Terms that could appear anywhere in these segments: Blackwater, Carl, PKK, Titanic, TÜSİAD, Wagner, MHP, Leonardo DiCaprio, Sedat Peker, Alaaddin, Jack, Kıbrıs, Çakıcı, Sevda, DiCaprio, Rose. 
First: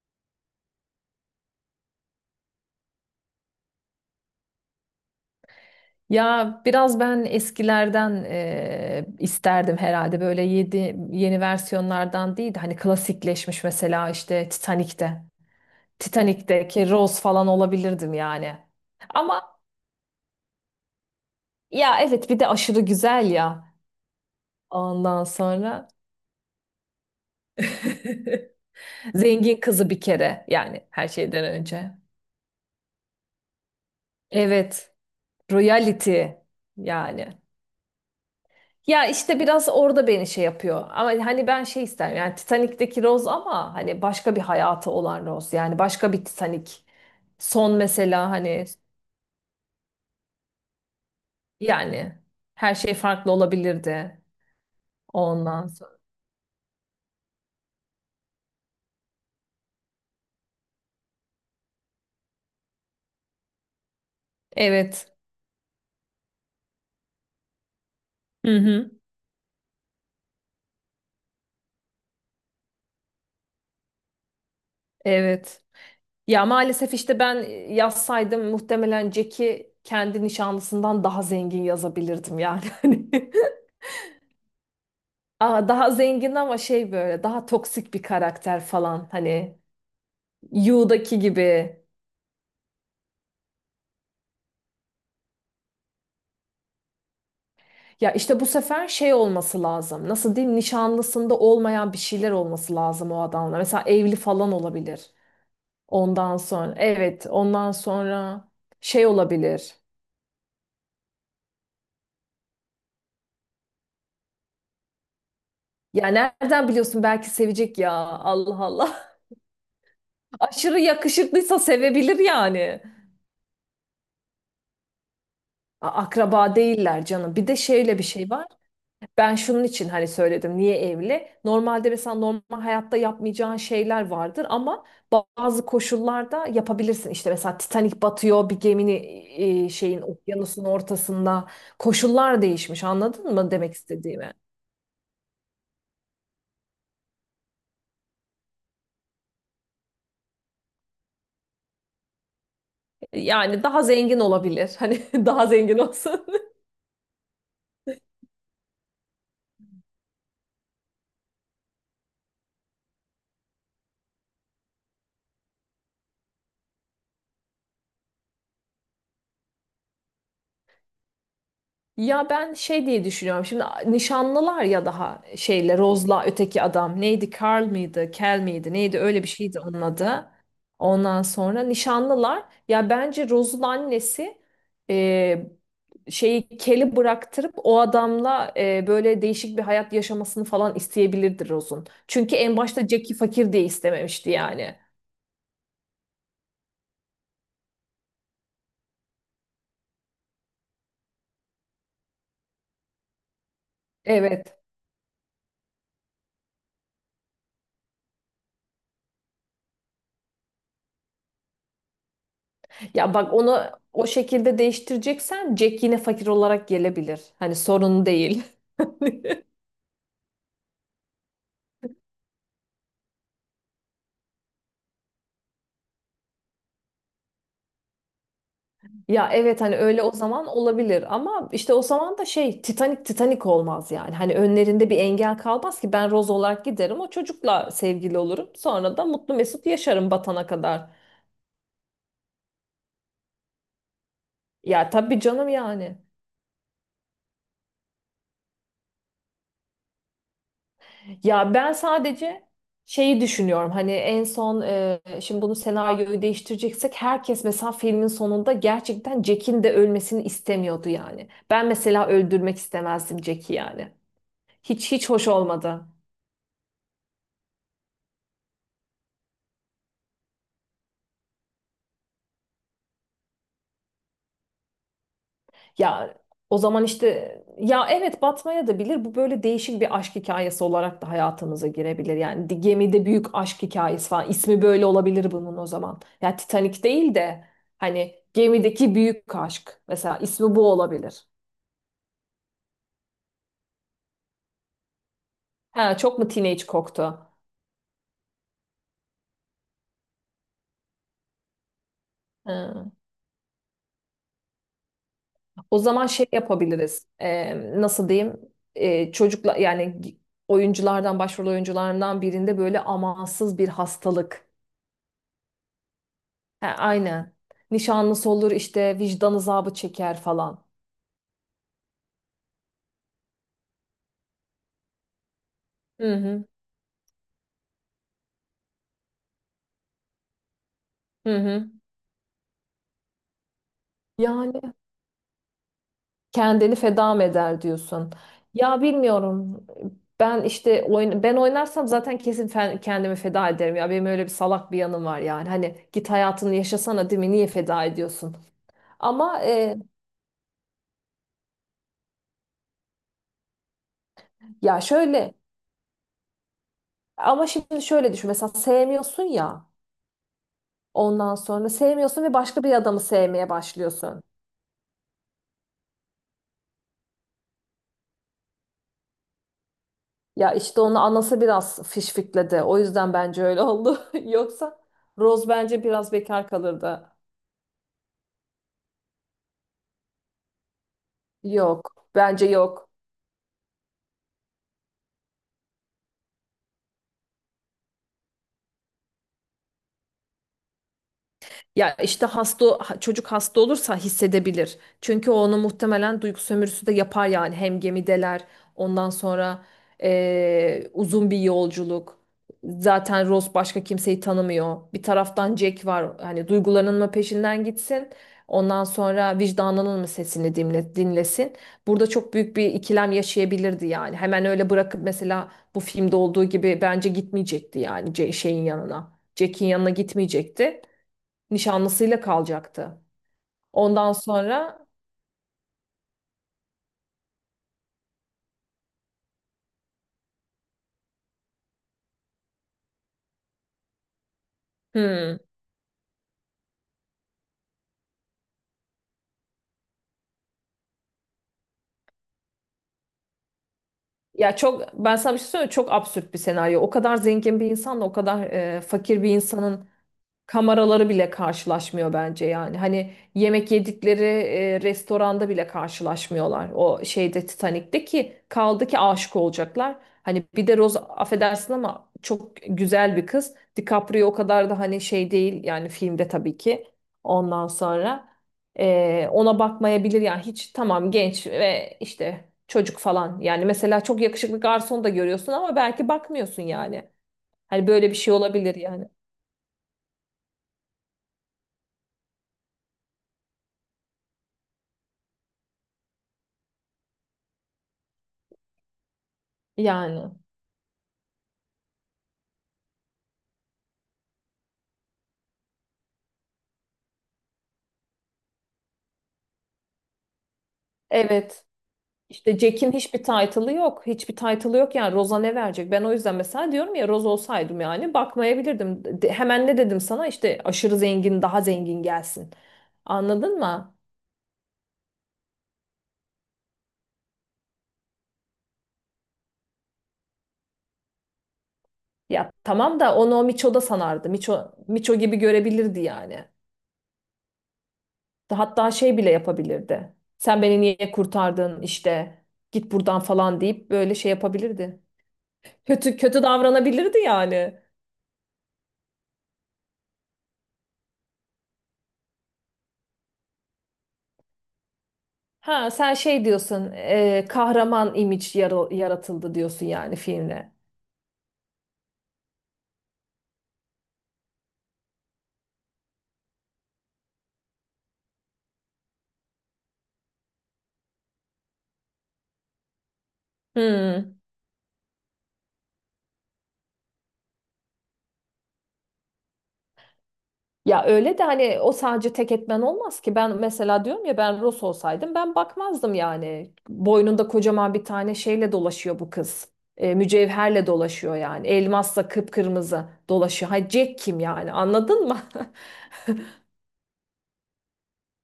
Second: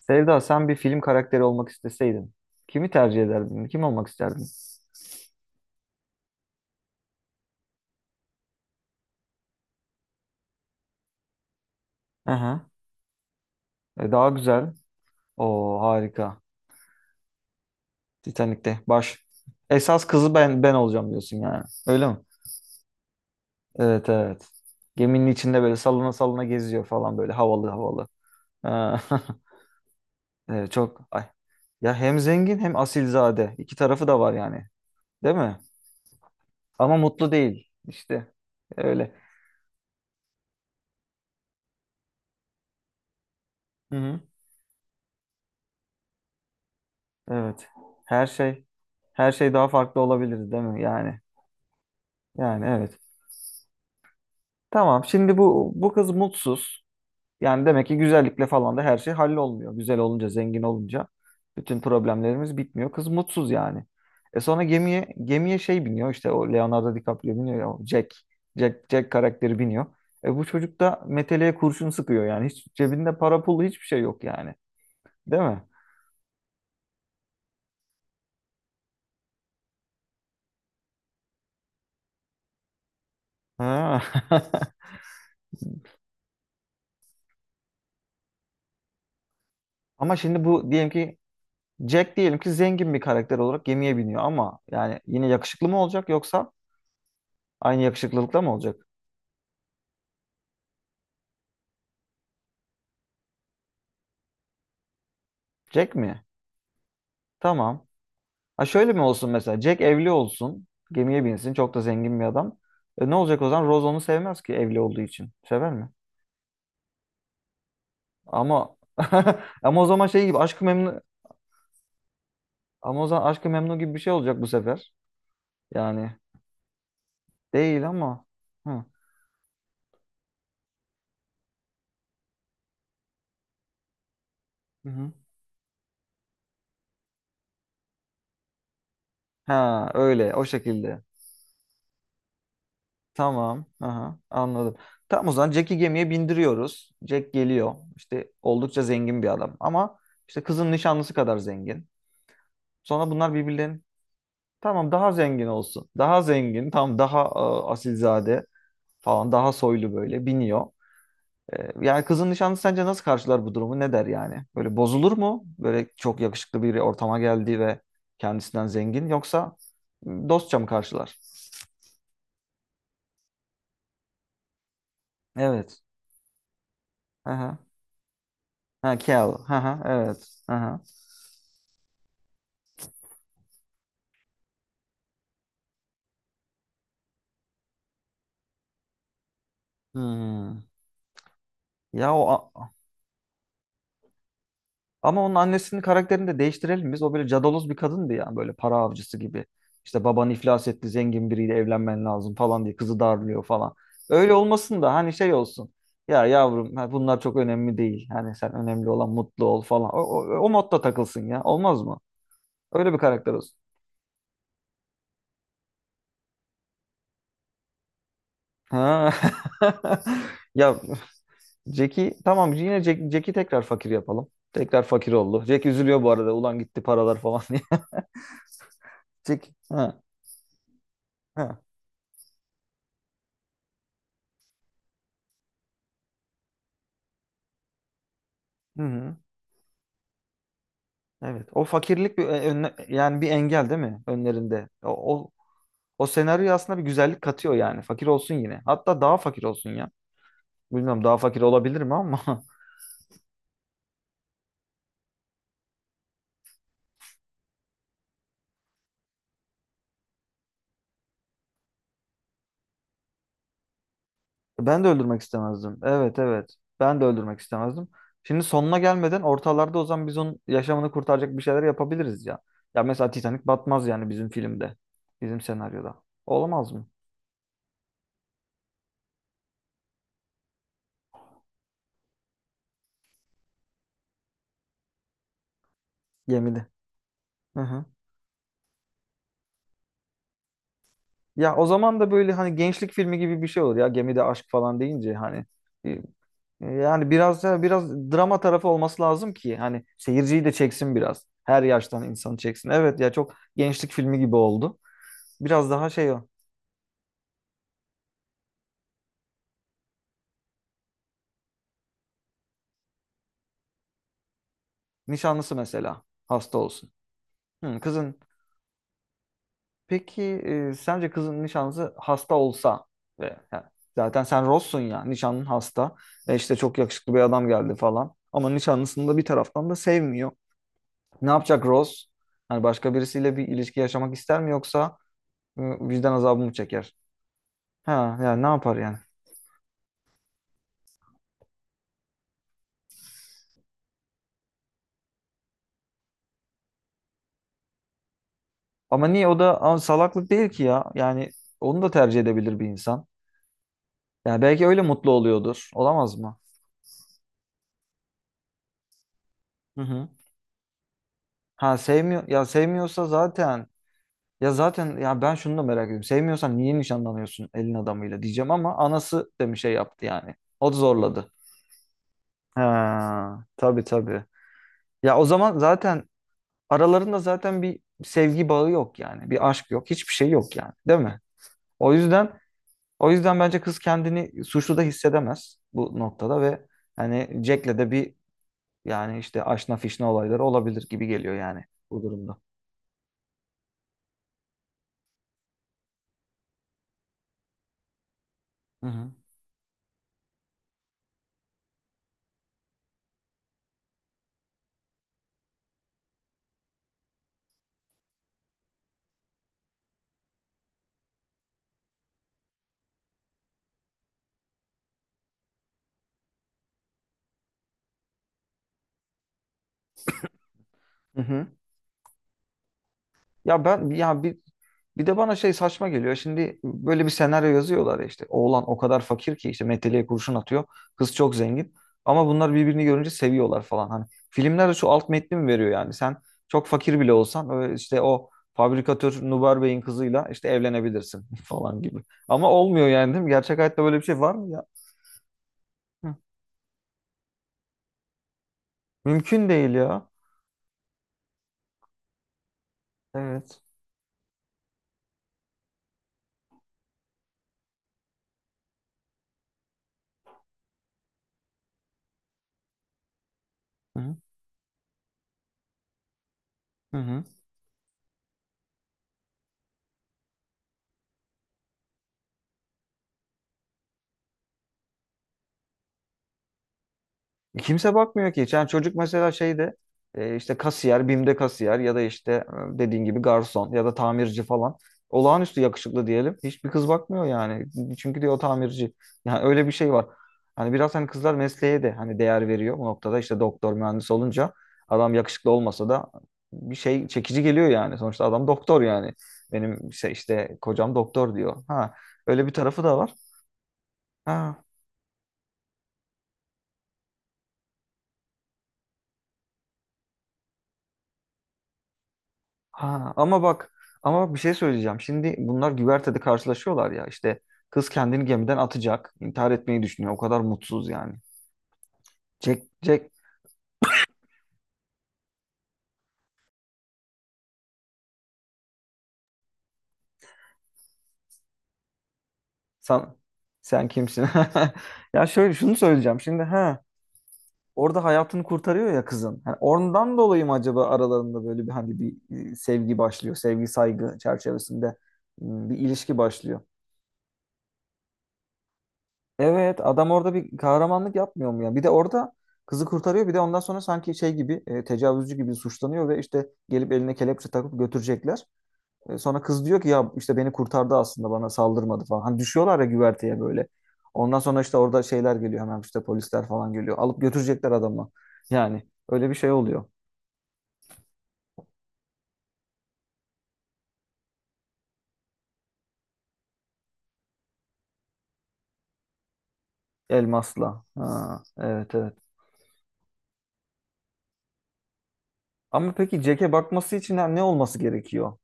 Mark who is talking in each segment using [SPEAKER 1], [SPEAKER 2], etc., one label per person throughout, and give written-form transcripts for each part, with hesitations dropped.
[SPEAKER 1] Sevda, sen bir film karakteri olmak isteseydin, kimi tercih ederdin? Kim olmak isterdin?
[SPEAKER 2] Ya biraz ben eskilerden isterdim herhalde böyle yeni versiyonlardan değil de
[SPEAKER 1] Aha,
[SPEAKER 2] hani klasikleşmiş mesela
[SPEAKER 1] daha
[SPEAKER 2] işte
[SPEAKER 1] güzel.
[SPEAKER 2] Titanic'te.
[SPEAKER 1] Oo, harika.
[SPEAKER 2] Titanic'teki Rose falan olabilirdim yani.
[SPEAKER 1] Titanik'te baş.
[SPEAKER 2] Ama
[SPEAKER 1] Esas kızı ben olacağım diyorsun yani.
[SPEAKER 2] ya
[SPEAKER 1] Öyle mi?
[SPEAKER 2] evet bir de aşırı güzel ya
[SPEAKER 1] Evet, evet.
[SPEAKER 2] ondan
[SPEAKER 1] Geminin içinde böyle
[SPEAKER 2] sonra.
[SPEAKER 1] salına salına geziyor falan, böyle havalı havalı. Ha,
[SPEAKER 2] Zengin kızı bir kere
[SPEAKER 1] evet,
[SPEAKER 2] yani
[SPEAKER 1] çok
[SPEAKER 2] her
[SPEAKER 1] ay.
[SPEAKER 2] şeyden önce.
[SPEAKER 1] Ya hem zengin hem asilzade. İki tarafı da var yani.
[SPEAKER 2] Evet,
[SPEAKER 1] Değil mi?
[SPEAKER 2] royalty
[SPEAKER 1] Ama mutlu
[SPEAKER 2] yani.
[SPEAKER 1] değil. İşte
[SPEAKER 2] Ya
[SPEAKER 1] öyle.
[SPEAKER 2] işte biraz orada beni şey yapıyor. Ama hani ben şey isterim yani Titanik'teki Rose ama
[SPEAKER 1] Hı
[SPEAKER 2] hani
[SPEAKER 1] hı.
[SPEAKER 2] başka bir hayatı olan Rose. Yani başka bir Titanik.
[SPEAKER 1] Evet.
[SPEAKER 2] Son
[SPEAKER 1] Her
[SPEAKER 2] mesela
[SPEAKER 1] şey
[SPEAKER 2] hani
[SPEAKER 1] her şey daha farklı olabilir değil mi yani?
[SPEAKER 2] yani
[SPEAKER 1] Yani
[SPEAKER 2] her şey
[SPEAKER 1] evet.
[SPEAKER 2] farklı olabilirdi
[SPEAKER 1] Tamam. Şimdi
[SPEAKER 2] ondan
[SPEAKER 1] bu
[SPEAKER 2] sonra.
[SPEAKER 1] kız mutsuz. Yani demek ki güzellikle falan da her şey hallolmuyor. Güzel olunca, zengin olunca bütün problemlerimiz bitmiyor. Kız mutsuz yani. E sonra gemiye
[SPEAKER 2] Evet.
[SPEAKER 1] şey biniyor, işte o Leonardo DiCaprio biniyor ya, o Jack.
[SPEAKER 2] Hı
[SPEAKER 1] Jack
[SPEAKER 2] hı.
[SPEAKER 1] Jack karakteri biniyor. E bu çocuk da meteleye kurşun sıkıyor yani. Hiç cebinde para pulu hiçbir şey yok yani. Değil
[SPEAKER 2] Evet.
[SPEAKER 1] mi?
[SPEAKER 2] Ya maalesef işte ben yazsaydım muhtemelen Jack'i kendi nişanlısından daha zengin yazabilirdim yani. Hani
[SPEAKER 1] Ha.
[SPEAKER 2] Aa, daha zengin ama şey böyle daha toksik bir karakter falan hani
[SPEAKER 1] Ama şimdi bu diyelim ki
[SPEAKER 2] Yu'daki gibi.
[SPEAKER 1] Jack diyelim ki zengin bir karakter olarak gemiye biniyor, ama yani yine yakışıklı mı olacak yoksa aynı
[SPEAKER 2] Ya işte
[SPEAKER 1] yakışıklılıkta
[SPEAKER 2] bu
[SPEAKER 1] mı olacak?
[SPEAKER 2] sefer şey olması lazım. Nasıl diyeyim? Nişanlısında olmayan bir şeyler olması lazım o adamla. Mesela evli falan olabilir.
[SPEAKER 1] Jack mi?
[SPEAKER 2] Ondan sonra evet, ondan
[SPEAKER 1] Tamam.
[SPEAKER 2] sonra
[SPEAKER 1] Ha, şöyle mi
[SPEAKER 2] şey
[SPEAKER 1] olsun mesela?
[SPEAKER 2] olabilir.
[SPEAKER 1] Jack evli olsun. Gemiye binsin. Çok da zengin bir adam. E, ne olacak o zaman? Rose onu sevmez ki evli olduğu için. Sever mi?
[SPEAKER 2] Ya nereden biliyorsun belki sevecek ya. Allah
[SPEAKER 1] Ama
[SPEAKER 2] Allah.
[SPEAKER 1] ama o zaman şey gibi, aşkı
[SPEAKER 2] Aşırı
[SPEAKER 1] memnu,
[SPEAKER 2] yakışıklıysa sevebilir yani.
[SPEAKER 1] ama o zaman aşkı memnu gibi bir şey olacak bu sefer. Yani
[SPEAKER 2] Akraba değiller canım. Bir de
[SPEAKER 1] değil
[SPEAKER 2] şeyle bir
[SPEAKER 1] ama.
[SPEAKER 2] şey var.
[SPEAKER 1] Hı.
[SPEAKER 2] Ben şunun için hani söyledim niye evli? Normalde mesela normal hayatta yapmayacağın şeyler vardır ama
[SPEAKER 1] Hı hı.
[SPEAKER 2] bazı koşullarda yapabilirsin. İşte mesela Titanic batıyor bir gemini
[SPEAKER 1] Ha,
[SPEAKER 2] şeyin
[SPEAKER 1] öyle, o
[SPEAKER 2] okyanusun
[SPEAKER 1] şekilde.
[SPEAKER 2] ortasında koşullar değişmiş anladın mı
[SPEAKER 1] Tamam.
[SPEAKER 2] demek
[SPEAKER 1] Aha,
[SPEAKER 2] istediğimi?
[SPEAKER 1] anladım. Tamam, o zaman Jack'i gemiye bindiriyoruz. Jack geliyor. İşte oldukça zengin bir adam. Ama işte kızın nişanlısı kadar zengin. Sonra bunlar
[SPEAKER 2] Yani daha
[SPEAKER 1] birbirlerinin,
[SPEAKER 2] zengin olabilir.
[SPEAKER 1] tamam
[SPEAKER 2] Hani
[SPEAKER 1] daha zengin
[SPEAKER 2] daha zengin
[SPEAKER 1] olsun. Daha
[SPEAKER 2] olsun.
[SPEAKER 1] zengin, tam daha asilzade falan, daha soylu, böyle biniyor. E, yani kızın nişanlısı sence nasıl karşılar bu durumu? Ne der yani? Böyle bozulur mu? Böyle çok yakışıklı bir ortama geldi ve kendisinden zengin, yoksa dostça mı karşılar?
[SPEAKER 2] Ya ben şey diye düşünüyorum. Şimdi nişanlılar ya daha şeyle
[SPEAKER 1] Evet.
[SPEAKER 2] Rose'la öteki adam neydi?
[SPEAKER 1] Aha.
[SPEAKER 2] Carl mıydı? Kel miydi?
[SPEAKER 1] Ha,
[SPEAKER 2] Neydi? Öyle bir
[SPEAKER 1] Kel.
[SPEAKER 2] şeydi
[SPEAKER 1] Aha,
[SPEAKER 2] onun
[SPEAKER 1] evet.
[SPEAKER 2] adı.
[SPEAKER 1] Aha.
[SPEAKER 2] Ondan sonra nişanlılar. Ya bence Rose'un annesi e, şeyi Kel'i bıraktırıp o adamla böyle değişik bir hayat yaşamasını
[SPEAKER 1] Hmm.
[SPEAKER 2] falan isteyebilirdi Rose'un.
[SPEAKER 1] Ya o
[SPEAKER 2] Çünkü en
[SPEAKER 1] a-,
[SPEAKER 2] başta Jack'i fakir diye istememişti yani.
[SPEAKER 1] ama onun annesinin karakterini de değiştirelim biz. O böyle cadaloz bir kadındı ya, böyle para avcısı gibi. İşte, baban iflas etti, zengin biriyle evlenmen lazım falan diye kızı darlıyor falan. Öyle
[SPEAKER 2] Evet.
[SPEAKER 1] olmasın da hani şey olsun. Ya yavrum, ha, bunlar çok önemli değil. Hani sen, önemli olan mutlu ol falan. O, o, o modda takılsın ya. Olmaz mı? Öyle bir
[SPEAKER 2] Ya
[SPEAKER 1] karakter
[SPEAKER 2] bak
[SPEAKER 1] olsun.
[SPEAKER 2] onu o şekilde değiştireceksen Jack yine fakir olarak gelebilir. Hani sorun değil.
[SPEAKER 1] Ha. Ya Jack'i, tamam yine Jack, Jack'i tekrar fakir yapalım. Tekrar fakir oldu. Jack üzülüyor bu arada. Ulan gitti paralar falan diye.
[SPEAKER 2] Ya
[SPEAKER 1] Jack.
[SPEAKER 2] evet hani
[SPEAKER 1] Ha.
[SPEAKER 2] öyle o zaman olabilir ama
[SPEAKER 1] Ha.
[SPEAKER 2] işte o zaman da şey Titanic olmaz yani. Hani önlerinde bir engel kalmaz ki ben Rose olarak giderim o çocukla sevgili olurum.
[SPEAKER 1] Hı
[SPEAKER 2] Sonra da
[SPEAKER 1] hı.
[SPEAKER 2] mutlu mesut yaşarım batana kadar.
[SPEAKER 1] Evet. O fakirlik bir önle-, yani bir engel değil mi önlerinde?
[SPEAKER 2] Ya
[SPEAKER 1] O,
[SPEAKER 2] tabii
[SPEAKER 1] o,
[SPEAKER 2] canım yani.
[SPEAKER 1] o senaryo aslında bir güzellik katıyor yani. Fakir olsun yine. Hatta daha fakir olsun ya. Bilmiyorum daha fakir
[SPEAKER 2] Ya ben
[SPEAKER 1] olabilir mi ama
[SPEAKER 2] sadece şeyi düşünüyorum hani en son şimdi bunu senaryoyu değiştireceksek herkes mesela filmin sonunda gerçekten Jack'in de ölmesini istemiyordu yani. Ben mesela öldürmek istemezdim Jack'i yani.
[SPEAKER 1] ben de
[SPEAKER 2] Hiç hiç
[SPEAKER 1] öldürmek
[SPEAKER 2] hoş
[SPEAKER 1] istemezdim.
[SPEAKER 2] olmadı.
[SPEAKER 1] Evet, evet. Ben de öldürmek istemezdim. Şimdi sonuna gelmeden ortalarda, o zaman biz onun yaşamını kurtaracak bir şeyler yapabiliriz ya. Ya mesela Titanic batmaz yani bizim filmde. Bizim senaryoda.
[SPEAKER 2] Ya o
[SPEAKER 1] Olamaz
[SPEAKER 2] zaman
[SPEAKER 1] mı?
[SPEAKER 2] işte ya evet batmaya da bilir. Bu böyle değişik bir aşk hikayesi olarak da hayatımıza girebilir. Yani gemide büyük aşk hikayesi falan. İsmi böyle olabilir bunun o zaman. Ya
[SPEAKER 1] Gemide.
[SPEAKER 2] Titanic değil de
[SPEAKER 1] Hı hı.
[SPEAKER 2] hani gemideki büyük aşk. Mesela ismi bu olabilir.
[SPEAKER 1] Ya o zaman da böyle hani gençlik filmi gibi bir şey olur ya. Gemide aşk falan deyince hani,
[SPEAKER 2] Ha, çok mu teenage
[SPEAKER 1] Yani
[SPEAKER 2] koktu?
[SPEAKER 1] biraz da biraz drama tarafı olması lazım ki hani seyirciyi de çeksin biraz. Her yaştan insanı çeksin.
[SPEAKER 2] Ha.
[SPEAKER 1] Evet ya, çok gençlik filmi gibi oldu. Biraz
[SPEAKER 2] O
[SPEAKER 1] daha
[SPEAKER 2] zaman
[SPEAKER 1] şey o.
[SPEAKER 2] şey yapabiliriz. Nasıl diyeyim? Çocukla yani oyunculardan başrol oyuncularından birinde böyle amansız bir hastalık.
[SPEAKER 1] Nişanlısı mesela hasta
[SPEAKER 2] He,
[SPEAKER 1] olsun.
[SPEAKER 2] aynen.
[SPEAKER 1] Hı, kızın,
[SPEAKER 2] Nişanlısı olur işte vicdan azabı çeker
[SPEAKER 1] peki
[SPEAKER 2] falan.
[SPEAKER 1] sence kızın nişanlısı hasta olsa ve ha, zaten sen Ross'sun ya, nişanlın hasta
[SPEAKER 2] Hı
[SPEAKER 1] ve
[SPEAKER 2] hı.
[SPEAKER 1] işte çok yakışıklı bir adam geldi falan. Ama nişanlısını da bir taraftan da sevmiyor. Ne
[SPEAKER 2] Hı
[SPEAKER 1] yapacak
[SPEAKER 2] hı.
[SPEAKER 1] Ross? Hani başka birisiyle bir ilişki yaşamak ister mi,
[SPEAKER 2] Yani
[SPEAKER 1] yoksa vicdan azabı mı
[SPEAKER 2] kendini
[SPEAKER 1] çeker?
[SPEAKER 2] feda mı eder diyorsun.
[SPEAKER 1] Ha yani, ne yapar
[SPEAKER 2] Ya
[SPEAKER 1] yani?
[SPEAKER 2] bilmiyorum. Ben işte ben oynarsam zaten kesin kendimi feda ederim ya. Benim öyle bir salak bir yanım var yani. Hani git hayatını yaşasana değil mi? Niye feda ediyorsun?
[SPEAKER 1] Ama niye o
[SPEAKER 2] Ama
[SPEAKER 1] da,
[SPEAKER 2] e,
[SPEAKER 1] ama salaklık değil ki ya. Yani onu da tercih edebilir bir insan. Yani belki
[SPEAKER 2] ya
[SPEAKER 1] öyle mutlu
[SPEAKER 2] şöyle
[SPEAKER 1] oluyordur. Olamaz mı?
[SPEAKER 2] Ama şimdi şöyle düşün. Mesela sevmiyorsun ya.
[SPEAKER 1] Hı hı.
[SPEAKER 2] Ondan sonra
[SPEAKER 1] Ha,
[SPEAKER 2] sevmiyorsun
[SPEAKER 1] sevmiyor
[SPEAKER 2] ve
[SPEAKER 1] ya,
[SPEAKER 2] başka bir adamı
[SPEAKER 1] sevmiyorsa
[SPEAKER 2] sevmeye
[SPEAKER 1] zaten,
[SPEAKER 2] başlıyorsun.
[SPEAKER 1] ya zaten ya, ben şunu da merak ediyorum. Sevmiyorsan niye nişanlanıyorsun elin adamıyla diyeceğim, ama anası da bir şey yaptı yani.
[SPEAKER 2] Ya
[SPEAKER 1] O da
[SPEAKER 2] işte onu
[SPEAKER 1] zorladı.
[SPEAKER 2] anası biraz fişfikledi. O yüzden bence
[SPEAKER 1] Ha,
[SPEAKER 2] öyle
[SPEAKER 1] tabii
[SPEAKER 2] oldu.
[SPEAKER 1] tabii.
[SPEAKER 2] Yoksa
[SPEAKER 1] Ya o
[SPEAKER 2] Rose
[SPEAKER 1] zaman
[SPEAKER 2] bence
[SPEAKER 1] zaten
[SPEAKER 2] biraz bekar kalırdı.
[SPEAKER 1] aralarında zaten bir sevgi bağı yok yani. Bir aşk yok. Hiçbir şey yok yani. Değil mi? O
[SPEAKER 2] Yok.
[SPEAKER 1] yüzden,
[SPEAKER 2] Bence yok.
[SPEAKER 1] o yüzden bence kız kendini suçlu da hissedemez bu noktada ve hani Jack'le de bir, yani işte aşna fişne olayları olabilir gibi geliyor yani
[SPEAKER 2] Ya
[SPEAKER 1] bu
[SPEAKER 2] işte
[SPEAKER 1] durumda.
[SPEAKER 2] çocuk hasta olursa hissedebilir. Çünkü o onu muhtemelen duygu sömürüsü de yapar yani hem gemideler
[SPEAKER 1] Hı hı.
[SPEAKER 2] ondan sonra uzun bir yolculuk. Zaten Ross başka kimseyi tanımıyor. Bir taraftan Jack var. Hani duygularının mı peşinden gitsin? Ondan sonra vicdanının mı sesini dinlesin? Burada çok büyük bir ikilem yaşayabilirdi yani. Hemen öyle bırakıp mesela bu filmde olduğu gibi bence gitmeyecekti yani şeyin yanına. Jack'in yanına gitmeyecekti
[SPEAKER 1] Hı hı.
[SPEAKER 2] nişanlısıyla kalacaktı.
[SPEAKER 1] Ya ben
[SPEAKER 2] Ondan
[SPEAKER 1] ya bir
[SPEAKER 2] sonra
[SPEAKER 1] bir de bana şey saçma geliyor. Şimdi böyle bir senaryo yazıyorlar ya işte. Oğlan o kadar fakir ki işte meteliğe kurşun atıyor. Kız çok zengin. Ama bunlar birbirini görünce seviyorlar falan. Hani filmlerde şu alt metni
[SPEAKER 2] hmm,
[SPEAKER 1] mi veriyor yani? Sen çok fakir bile olsan öyle işte, o fabrikatör Nubar Bey'in kızıyla işte evlenebilirsin falan gibi. Ama olmuyor yani değil mi? Gerçek hayatta böyle bir şey var mı
[SPEAKER 2] ya
[SPEAKER 1] ya?
[SPEAKER 2] çok ben sana bir şey söyleyeyim mi? Çok
[SPEAKER 1] Hı.
[SPEAKER 2] absürt bir senaryo. O kadar zengin bir insanla o kadar fakir bir
[SPEAKER 1] Mümkün değil
[SPEAKER 2] insanın
[SPEAKER 1] ya.
[SPEAKER 2] kameraları bile karşılaşmıyor bence yani. Hani
[SPEAKER 1] Evet.
[SPEAKER 2] yemek yedikleri restoranda bile karşılaşmıyorlar. O şeyde Titanik'te ki kaldı ki aşık olacaklar. Hani bir de Rose affedersin ama çok güzel bir kız.
[SPEAKER 1] Hı hı.
[SPEAKER 2] DiCaprio o kadar da hani şey değil yani filmde tabii ki.
[SPEAKER 1] Hı hı.
[SPEAKER 2] Ondan sonra ona bakmayabilir yani hiç tamam genç ve işte çocuk falan. Yani mesela çok yakışıklı garson da görüyorsun ama belki bakmıyorsun yani. Hani
[SPEAKER 1] Kimse
[SPEAKER 2] böyle bir
[SPEAKER 1] bakmıyor
[SPEAKER 2] şey
[SPEAKER 1] ki. Yani
[SPEAKER 2] olabilir
[SPEAKER 1] çocuk
[SPEAKER 2] yani.
[SPEAKER 1] mesela şeyde, işte kasiyer, BİM'de kasiyer ya da işte dediğin gibi garson ya da tamirci falan. Olağanüstü yakışıklı diyelim. Hiçbir kız bakmıyor yani. Çünkü diyor o tamirci. Yani öyle bir şey var.
[SPEAKER 2] Yani.
[SPEAKER 1] Hani biraz hani kızlar mesleğe de hani değer veriyor bu noktada. İşte doktor, mühendis olunca adam yakışıklı olmasa da bir şey çekici geliyor yani. Sonuçta adam doktor yani. Benim işte, işte kocam doktor diyor.
[SPEAKER 2] Evet.
[SPEAKER 1] Ha, öyle bir
[SPEAKER 2] İşte
[SPEAKER 1] tarafı
[SPEAKER 2] Jack'in
[SPEAKER 1] da var.
[SPEAKER 2] hiçbir title'ı yok. Hiçbir
[SPEAKER 1] Ha.
[SPEAKER 2] title'ı yok yani. Roza ne verecek? Ben o yüzden mesela diyorum ya Roz olsaydım yani bakmayabilirdim. Hemen ne dedim sana? İşte aşırı zengin daha zengin gelsin.
[SPEAKER 1] Ha, ama
[SPEAKER 2] Anladın
[SPEAKER 1] bak,
[SPEAKER 2] mı?
[SPEAKER 1] ama bak bir şey söyleyeceğim. Şimdi bunlar güvertede karşılaşıyorlar ya işte, kız kendini gemiden atacak. İntihar etmeyi düşünüyor. O kadar mutsuz yani.
[SPEAKER 2] Ya
[SPEAKER 1] Jack,
[SPEAKER 2] tamam
[SPEAKER 1] Jack
[SPEAKER 2] da onu o Miço da sanardı. Miço gibi görebilirdi yani. Hatta şey bile yapabilirdi. Sen beni niye kurtardın işte git
[SPEAKER 1] sen,
[SPEAKER 2] buradan falan
[SPEAKER 1] sen
[SPEAKER 2] deyip böyle
[SPEAKER 1] kimsin?
[SPEAKER 2] şey yapabilirdi.
[SPEAKER 1] Ya şöyle şunu
[SPEAKER 2] Kötü
[SPEAKER 1] söyleyeceğim. Şimdi
[SPEAKER 2] kötü
[SPEAKER 1] ha,
[SPEAKER 2] davranabilirdi yani.
[SPEAKER 1] orada hayatını kurtarıyor ya kızın. Yani oradan dolayı mı acaba aralarında böyle bir hani bir sevgi başlıyor. Sevgi saygı çerçevesinde bir
[SPEAKER 2] Ha sen
[SPEAKER 1] ilişki
[SPEAKER 2] şey
[SPEAKER 1] başlıyor.
[SPEAKER 2] diyorsun kahraman imaj yaratıldı
[SPEAKER 1] Evet,
[SPEAKER 2] diyorsun
[SPEAKER 1] adam
[SPEAKER 2] yani
[SPEAKER 1] orada bir
[SPEAKER 2] filmle.
[SPEAKER 1] kahramanlık yapmıyor mu ya? Bir de orada kızı kurtarıyor, bir de ondan sonra sanki şey gibi tecavüzcü gibi suçlanıyor ve işte gelip eline kelepçe takıp götürecekler. E, sonra kız diyor ki ya işte beni kurtardı, aslında bana saldırmadı falan. Hani düşüyorlar ya güverteye böyle. Ondan
[SPEAKER 2] Hmm.
[SPEAKER 1] sonra işte orada şeyler geliyor, hemen işte polisler falan geliyor. Alıp götürecekler adamı. Yani öyle bir şey oluyor.
[SPEAKER 2] Ya öyle de hani o sadece tek etmen olmaz ki. Ben mesela diyorum ya ben Ross olsaydım ben bakmazdım yani. Boynunda kocaman bir tane şeyle dolaşıyor bu kız.
[SPEAKER 1] Elmasla.
[SPEAKER 2] Mücevherle dolaşıyor
[SPEAKER 1] Ha,
[SPEAKER 2] yani.
[SPEAKER 1] evet evet.
[SPEAKER 2] Elmasla kıpkırmızı dolaşıyor. Ha Jack kim yani anladın mı?
[SPEAKER 1] Ama peki Jack'e bakması için ne olması gerekiyor?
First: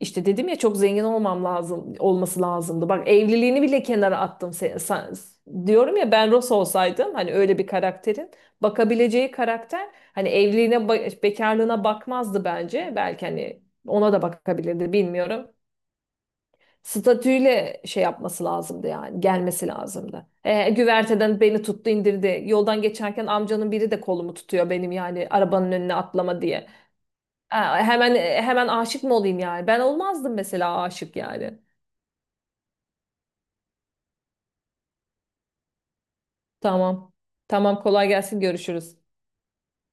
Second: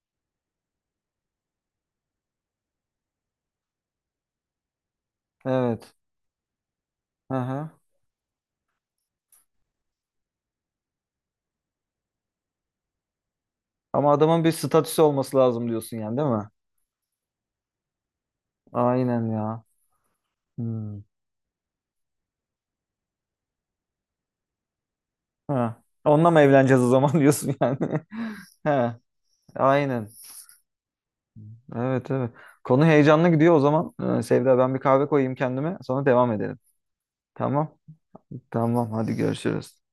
[SPEAKER 2] İşte dedim ya çok zengin olmam lazım olması lazımdı. Bak evliliğini bile kenara attım.
[SPEAKER 1] Evet.
[SPEAKER 2] Diyorum ya ben Ross olsaydım hani
[SPEAKER 1] Hı
[SPEAKER 2] öyle bir
[SPEAKER 1] hı.
[SPEAKER 2] karakterin bakabileceği karakter hani evliliğine bekarlığına bakmazdı bence. Belki hani
[SPEAKER 1] Ama
[SPEAKER 2] ona da
[SPEAKER 1] adamın bir
[SPEAKER 2] bakabilirdi
[SPEAKER 1] statüsü olması
[SPEAKER 2] bilmiyorum.
[SPEAKER 1] lazım diyorsun yani değil mi?
[SPEAKER 2] Statüyle şey yapması lazımdı yani
[SPEAKER 1] Aynen ya.
[SPEAKER 2] gelmesi lazımdı. E,
[SPEAKER 1] Hmm.
[SPEAKER 2] güverteden beni tuttu indirdi. Yoldan geçerken amcanın biri de kolumu tutuyor benim yani arabanın
[SPEAKER 1] Ha.
[SPEAKER 2] önüne
[SPEAKER 1] Onunla mı
[SPEAKER 2] atlama diye.
[SPEAKER 1] evleneceğiz o zaman diyorsun yani.
[SPEAKER 2] Aa, hemen hemen
[SPEAKER 1] He.
[SPEAKER 2] aşık mı olayım yani? Ben
[SPEAKER 1] Aynen.
[SPEAKER 2] olmazdım mesela aşık yani.
[SPEAKER 1] Evet, evet. Konu heyecanlı gidiyor o zaman. Sevda, ben bir kahve koyayım kendime, sonra devam edelim.
[SPEAKER 2] Tamam.
[SPEAKER 1] Tamam.
[SPEAKER 2] Tamam kolay gelsin
[SPEAKER 1] Tamam,
[SPEAKER 2] görüşürüz.
[SPEAKER 1] hadi görüşürüz.